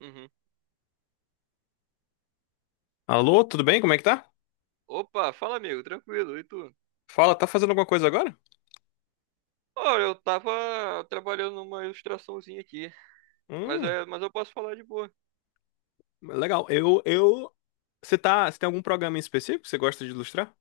Uhum. Alô, tudo bem? Como é que tá? Opa, fala amigo, tranquilo, e tu? Fala, tá fazendo alguma coisa agora? Olha, eu tava trabalhando numa ilustraçãozinha aqui, mas, Hum, mas eu posso falar de boa. legal. Eu. Você tem algum programa em específico que você gosta de ilustrar?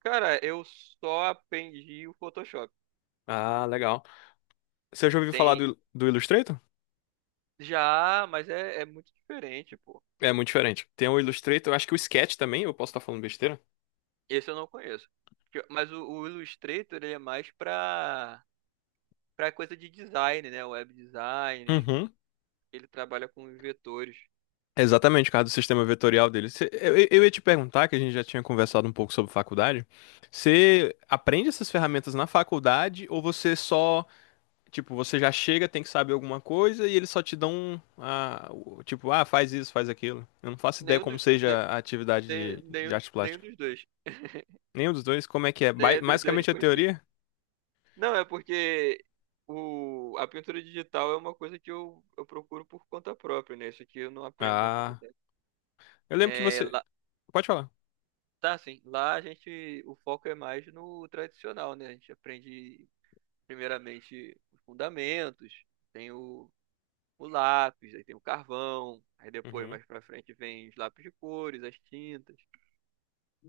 Cara, eu só aprendi o Photoshop. Ah, legal. Você já ouviu falar Tem do Illustrator? já, mas é muito diferente, pô. É muito diferente. Tem o Illustrator, acho que o Sketch também, eu posso estar falando besteira. Esse eu não conheço. Mas o Illustrator, ele é mais pra coisa de design, né? Web design, Uhum. ele trabalha com vetores. Exatamente, por causa do sistema vetorial dele. Eu ia te perguntar, que a gente já tinha conversado um pouco sobre faculdade. Você aprende essas ferramentas na faculdade ou você só. Tipo, você já chega, tem que saber alguma coisa e eles só te dão tipo, ah, faz isso, faz aquilo. Eu não faço ideia Nenhum, como seja a atividade de arte nenhum plástica. dos dois. Nenhum dos dois, como é que é? Ba- Nenhum dos dois, Basicamente a porque teoria? não, é porque a pintura digital é uma coisa que eu procuro por conta própria, né? Isso aqui eu não aprendo na Ah, faculdade. eu lembro que É, você. lá, Pode falar. tá, assim, lá a gente, o foco é mais no tradicional, né? A gente aprende primeiramente os fundamentos, tem o lápis, aí tem o carvão, aí depois Uhum. mais pra frente vem os lápis de cores, as tintas.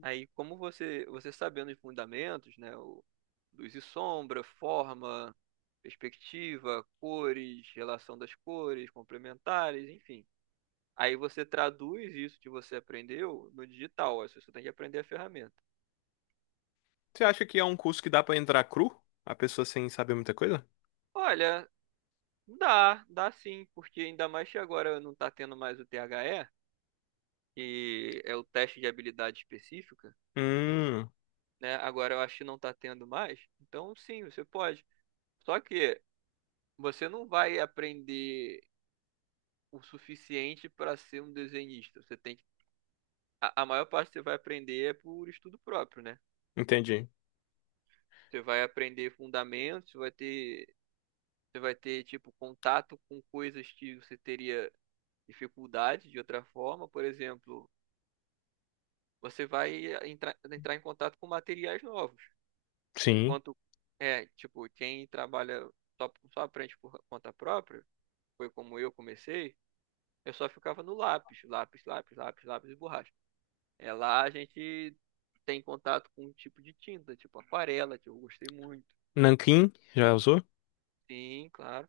Aí, como você sabendo os fundamentos, né, o, luz e sombra, forma, perspectiva, cores, relação das cores, complementares, enfim. Aí você traduz isso que você aprendeu no digital, ó, você só tem que aprender a ferramenta. Você acha que é um curso que dá pra entrar cru? A pessoa sem saber muita coisa? Olha, dá, dá sim, porque ainda mais que agora não está tendo mais o T H E, que é o teste de habilidade específica, Hum, né? Agora eu acho que não está tendo mais, então sim, você pode. Só que você não vai aprender o suficiente para ser um desenhista. A maior parte que você vai aprender é por estudo próprio, né? Entendi. Você vai aprender fundamentos, você vai ter tipo contato com coisas que você teria dificuldade de outra forma, por exemplo, você vai entrar em contato com materiais novos. Sim. Enquanto é, tipo, quem trabalha só aprende por conta própria, foi como eu comecei, eu só ficava no lápis, lápis, lápis, lápis, lápis e borracha. É lá a gente tem contato com um tipo de tinta, tipo aquarela, que eu gostei muito. Nanquim, já usou? Sim, claro.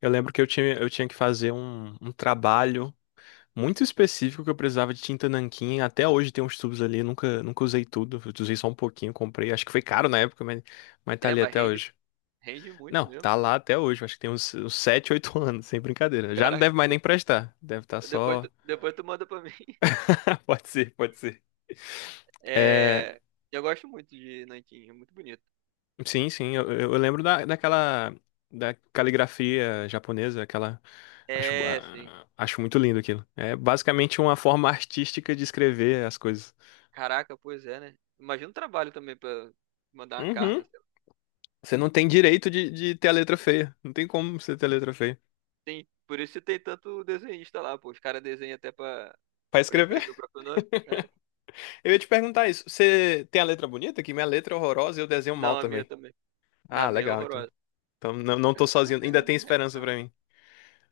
Eu lembro que eu tinha que fazer um trabalho muito específico que eu precisava de tinta nanquim. Até hoje tem uns tubos ali, nunca usei tudo. Eu usei só um pouquinho, comprei. Acho que foi caro na época, mas tá É, ali mas até rende, hoje. rende muito Não, mesmo. tá lá até hoje. Acho que tem uns 7, 8 anos, sem brincadeira. Já não deve Caraca, mais nem prestar. Deve estar só. Depois tu manda pra mim. Pode ser, pode ser. É, É, eu gosto muito de nanquim, é muito bonito. sim, sim, eu lembro daquela da caligrafia japonesa, aquela. acho, É, sim. ah, acho muito lindo aquilo. É basicamente uma forma artística de escrever as coisas. Caraca, pois é, né? Imagina o trabalho também pra mandar uma carta. Sei lá. Você não tem direito de ter a letra feia. Não tem como você ter a letra feia. Tem, por isso que tem tanto desenhista lá, pô. Os caras desenham até Pra pra escrever, escrever o próprio nome, né? eu ia te perguntar isso. Você tem a letra bonita? Que minha letra é horrorosa e eu desenho mal Não, a minha também. também. Na Ah, minha é legal, então. horrorosa. Então não, não tô sozinho. Ainda tem esperança pra mim.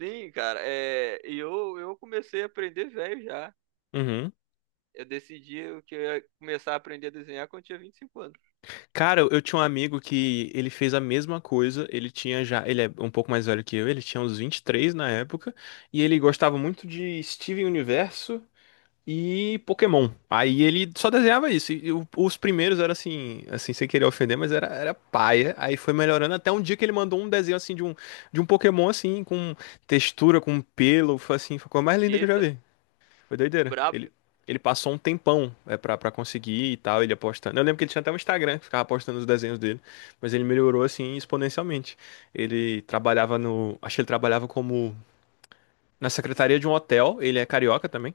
Sim, cara, é, e eu comecei a aprender velho já. Uhum. Eu decidi que eu ia começar a aprender a desenhar quando eu tinha 25 anos. Cara, eu tinha um amigo que ele fez a mesma coisa. Ele tinha já. Ele é um pouco mais velho que eu. Ele tinha uns 23 na época. E ele gostava muito de Steven Universo e Pokémon. Aí ele só desenhava isso. E os primeiros eram assim, assim, sem querer ofender, mas era paia. Aí foi melhorando até um dia que ele mandou um desenho assim de um Pokémon assim, com textura, com pelo, foi assim, foi a coisa mais linda que eu já Eita, vi. Foi doideira. brabo. Ele passou um tempão pra conseguir e tal, ele apostando. Eu lembro que ele tinha até um Instagram, que ficava postando os desenhos dele, mas ele melhorou assim exponencialmente. Ele trabalhava no, acho que ele trabalhava como na secretaria de um hotel, ele é carioca também.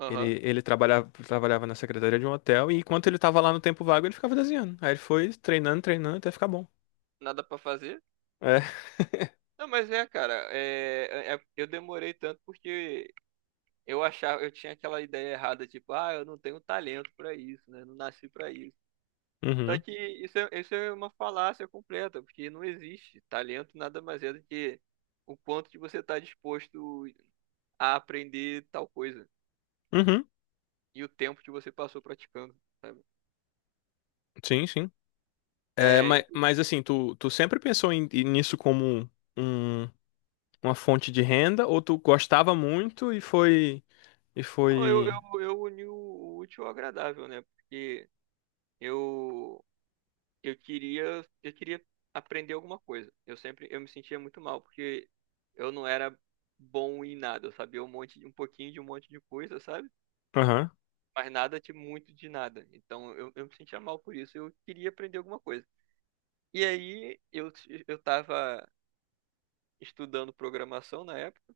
Aham, Ele trabalhava na secretaria de um hotel e enquanto ele tava lá no tempo vago, ele ficava desenhando. Aí ele foi treinando, treinando até ficar bom. nada pra fazer. É. Não, mas é, cara, é, eu demorei tanto porque eu achava, eu tinha aquela ideia errada, tipo, ah, eu não tenho talento pra isso, né? Não nasci pra isso. Só Uhum. que isso é uma falácia completa, porque não existe. Talento nada mais é do que o quanto que você tá disposto a aprender tal coisa. Uhum. E o tempo que você passou praticando, sabe? Sim, sim. É, É, mas, então, mas assim, tu sempre pensou nisso como um, uma fonte de renda ou tu gostava muito e foi e foi eu uni o útil ao agradável, né? Porque eu, eu queria aprender alguma coisa. Eu sempre, eu me sentia muito mal, porque eu não era bom em nada, eu sabia um monte, um pouquinho de um monte de coisa, sabe? Aham. Mas nada de muito de nada. Então eu me sentia mal por isso, eu queria aprender alguma coisa. E aí eu tava estudando programação na época,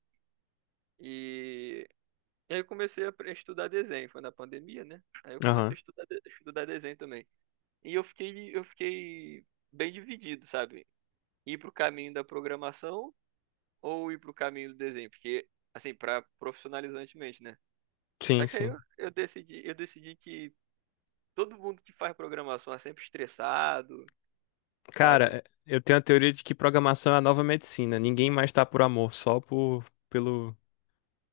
e aí eu comecei a estudar desenho, foi na pandemia, né? Aí eu comecei Aham. a estudar desenho também. E eu fiquei bem dividido, sabe? Ir pro caminho da programação ou ir pro caminho do desenho, porque assim, para profissionalizantemente, né? Sim, Só que aí sim. Eu decidi que todo mundo que faz programação é sempre estressado, sabe? Cara, eu tenho a teoria de que programação é a nova medicina. Ninguém mais tá por amor, só por pelo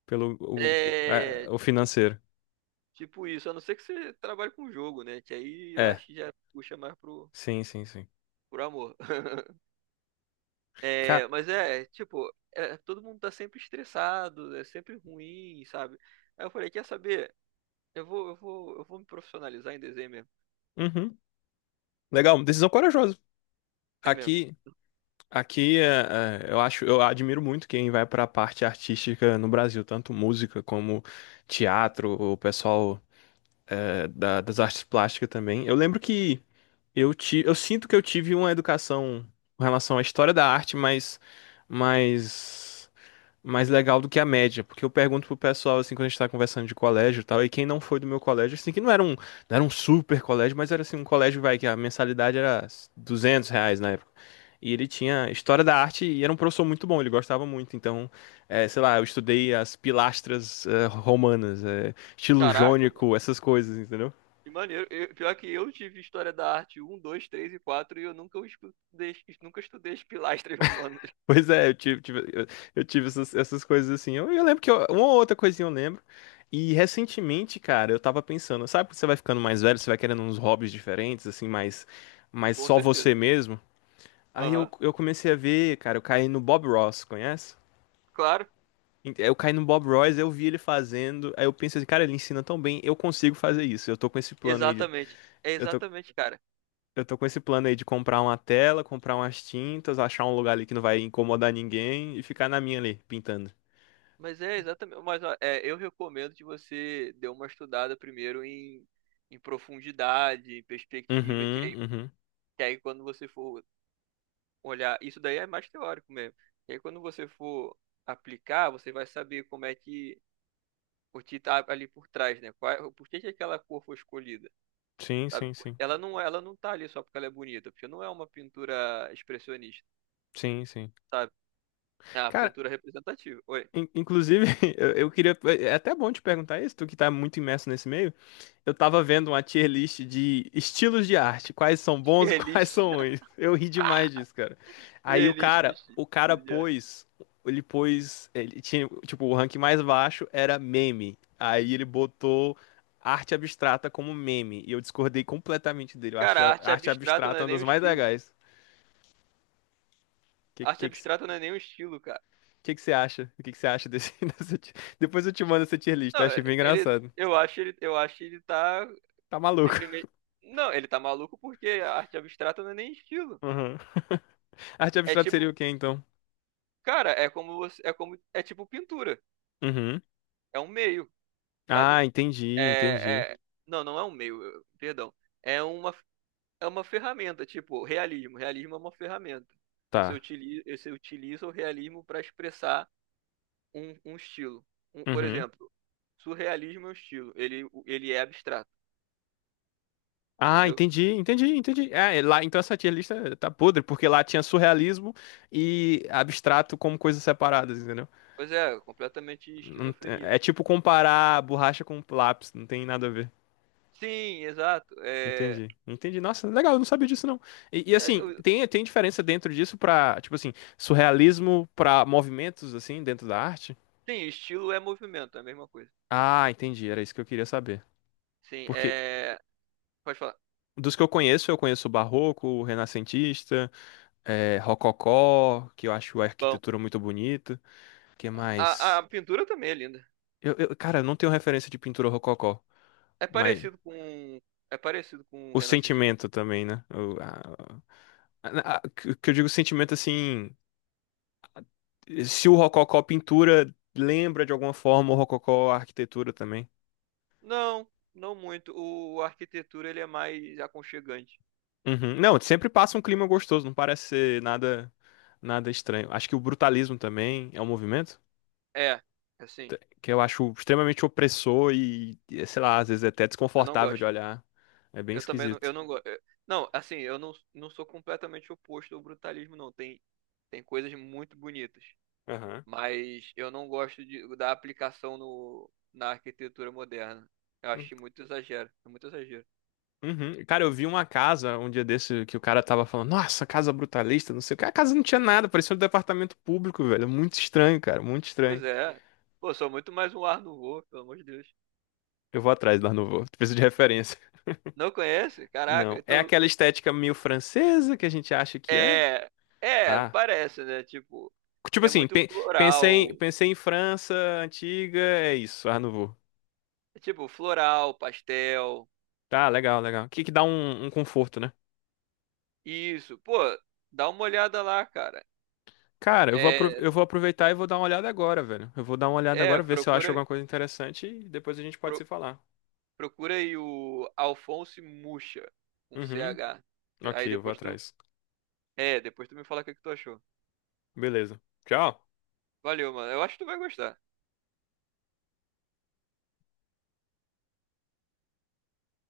pelo o é, É, o financeiro. tipo isso, a não ser que você trabalhe com jogo, né? Que aí eu É. acho que já puxa mais pro, Sim, sim, sim. pro amor. Ca-. É, mas é, tipo, é, todo mundo tá sempre estressado, é sempre ruim, sabe? Aí eu falei, quer saber? Eu vou me profissionalizar em desenho mesmo. Uhum. Legal, decisão corajosa. É mesmo. Aqui, aqui, eu admiro muito quem vai para a parte artística no Brasil, tanto música como teatro, o pessoal das artes plásticas também. Eu lembro que eu sinto que eu tive uma educação com relação à história da arte, mas mais legal do que a média, porque eu pergunto pro pessoal assim quando a gente tá conversando de colégio e tal, e quem não foi do meu colégio, assim, que não era um super colégio, mas era assim um colégio vai que a mensalidade era R$ 200 na época. E ele tinha história da arte e era um professor muito bom, ele gostava muito. Então, sei lá, eu estudei as pilastras romanas, estilo Caraca, mano, jônico, essas coisas, entendeu? que maneiro. Eu- pior que eu tive história da arte um, 2, 3 e 4 e eu nunca os estudei, nunca estudei as pilastras romanas. Pois é, eu tive essas coisas assim. Eu lembro que uma ou outra coisinha eu lembro. E recentemente, cara, eu tava pensando, sabe que você vai ficando mais velho, você vai querendo uns hobbies diferentes, assim, mais Com só você certeza. mesmo? Aí eu, Aham. eu comecei a ver, cara, eu caí no Bob Ross, conhece? Claro, Eu caí no Bob Ross, eu vi ele fazendo, aí eu pensei, assim, cara, ele ensina tão bem, eu consigo fazer isso. Eu tô com esse plano aí de, exatamente. É eu tô, exatamente, cara. eu tô com esse plano aí de comprar uma tela, comprar umas tintas, achar um lugar ali que não vai incomodar ninguém e ficar na minha ali, pintando. Mas é exatamente. Mas ó, é, eu recomendo que você dê uma estudada primeiro em, em profundidade, em perspectiva, que é. Uhum, uhum. E aí, quando você for olhar, isso daí é mais teórico mesmo. E aí, quando você for aplicar, você vai saber como é que o que tá ali por trás, né? Qual, é, por que que aquela cor foi escolhida, Sim, sabe? sim, sim. Ela não tá ali só porque ela é bonita, porque não é uma pintura expressionista, Sim, sim. sabe? É uma Cara, pintura representativa. Oi. inclusive, eu queria. É até bom te perguntar isso, tu que tá muito imerso nesse meio. Eu tava vendo uma tier list de estilos de arte, quais são bons e Tier quais list. são ruins. Eu ri demais disso, cara. Aí Tier o list de cara, Tielist. o cara Tielist. pôs. Ele pôs. Ele tinha, tipo, o rank mais baixo era meme. Aí ele botou arte abstrata como meme. E eu discordei completamente dele. Eu Cara, acho a a arte arte abstrata não abstrata é uma nem um das mais estilo. legais. O que, A arte que, que abstrata não é nem um estilo, cara. O que que você acha? O que que você acha dessa ti-. Depois eu te mando essa tier list, eu Não, achei é, bem ele, engraçado. Eu acho ele tá Tá maluco. simplesmente. Não, ele tá maluco porque a arte abstrata não é nem estilo. Uhum. Arte É abstrata tipo, seria o quê, então? cara, é como é tipo pintura. Uhum. É um meio, sabe? Ah, entendi, entendi. É, é- não, não é um meio, eu- perdão. É uma é uma ferramenta, tipo, realismo. Realismo é uma ferramenta. Tá. Você utiliza o realismo para expressar um estilo. Um- por Uhum. exemplo, surrealismo é um estilo. Ele é abstrato, Ah, entendeu? entendi, entendi, entendi. É lá, então essa tier lista tá podre, porque lá tinha surrealismo e abstrato como coisas separadas, entendeu? Pois é, completamente Não te- esquizofrenia. é tipo comparar borracha com lápis, não tem nada a ver. Sim, exato. É, Entendi, entendi. Nossa, legal, eu não sabia disso não. E, é, assim, tem diferença dentro disso pra, tipo assim, surrealismo pra movimentos, assim, dentro da arte? sim, estilo é movimento, é a mesma coisa. Ah, entendi, era isso que eu queria saber. Sim, Porque é. Pode falar. dos que eu conheço o barroco, o renascentista, rococó, que eu acho a Bom, arquitetura muito bonita. Que mais? a pintura também é linda. Cara, eu não tenho referência de pintura rococó, É mas parecido com. É parecido com o o renascentista. sentimento também, né? O, a- que eu digo sentimento assim. Se o Rococó pintura lembra de alguma forma o Rococó arquitetura também. Não, não muito. O, a arquitetura ele é mais aconchegante. Uhum. Não, sempre passa um clima gostoso, não parece ser nada estranho. Acho que o brutalismo também é um movimento É, assim, que eu acho extremamente opressor e, sei lá, às vezes é até eu não desconfortável de gosto. olhar. É bem Eu também não, eu esquisito. não gosto. Não, assim, eu não, não sou completamente oposto ao brutalismo, não. Tem, tem coisas muito bonitas. Aham. Mas eu não gosto de, da aplicação no, na arquitetura moderna. Eu Hum, acho muito exagero. É muito exagero. Uhum. Cara, eu vi uma casa um dia desse que o cara tava falando, nossa, casa brutalista, não sei o que. A casa não tinha nada, parecia um departamento público, velho. Muito estranho, cara, muito Pois estranho. é. Pô, sou muito mais um ar no voo, pelo amor de Deus. Eu vou atrás lá no voo. Preciso de referência. Não conhece? Caraca, Não. É então. aquela estética meio francesa que a gente acha que é? É. É, Ah. parece, né? Tipo, Tipo é assim, muito pe- floral. pensei, pensei em França antiga, é isso, Art Nouveau. É tipo, floral, pastel. Tá, legal, legal. Que dá um conforto, né? Isso. Pô, dá uma olhada lá, cara. Cara, eu vou, apro- É, eu vou aproveitar e vou dar uma olhada agora, velho. Eu vou dar uma olhada é, agora, ver se eu acho procura, alguma coisa interessante e depois a gente pode se pro- falar. procura aí o Alphonse Mucha, com C Uhum. H. Ok, Aí eu vou depois tu. atrás. É, depois tu me fala o que que tu achou. Beleza. Tchau. Valeu, mano. Eu acho que tu vai gostar.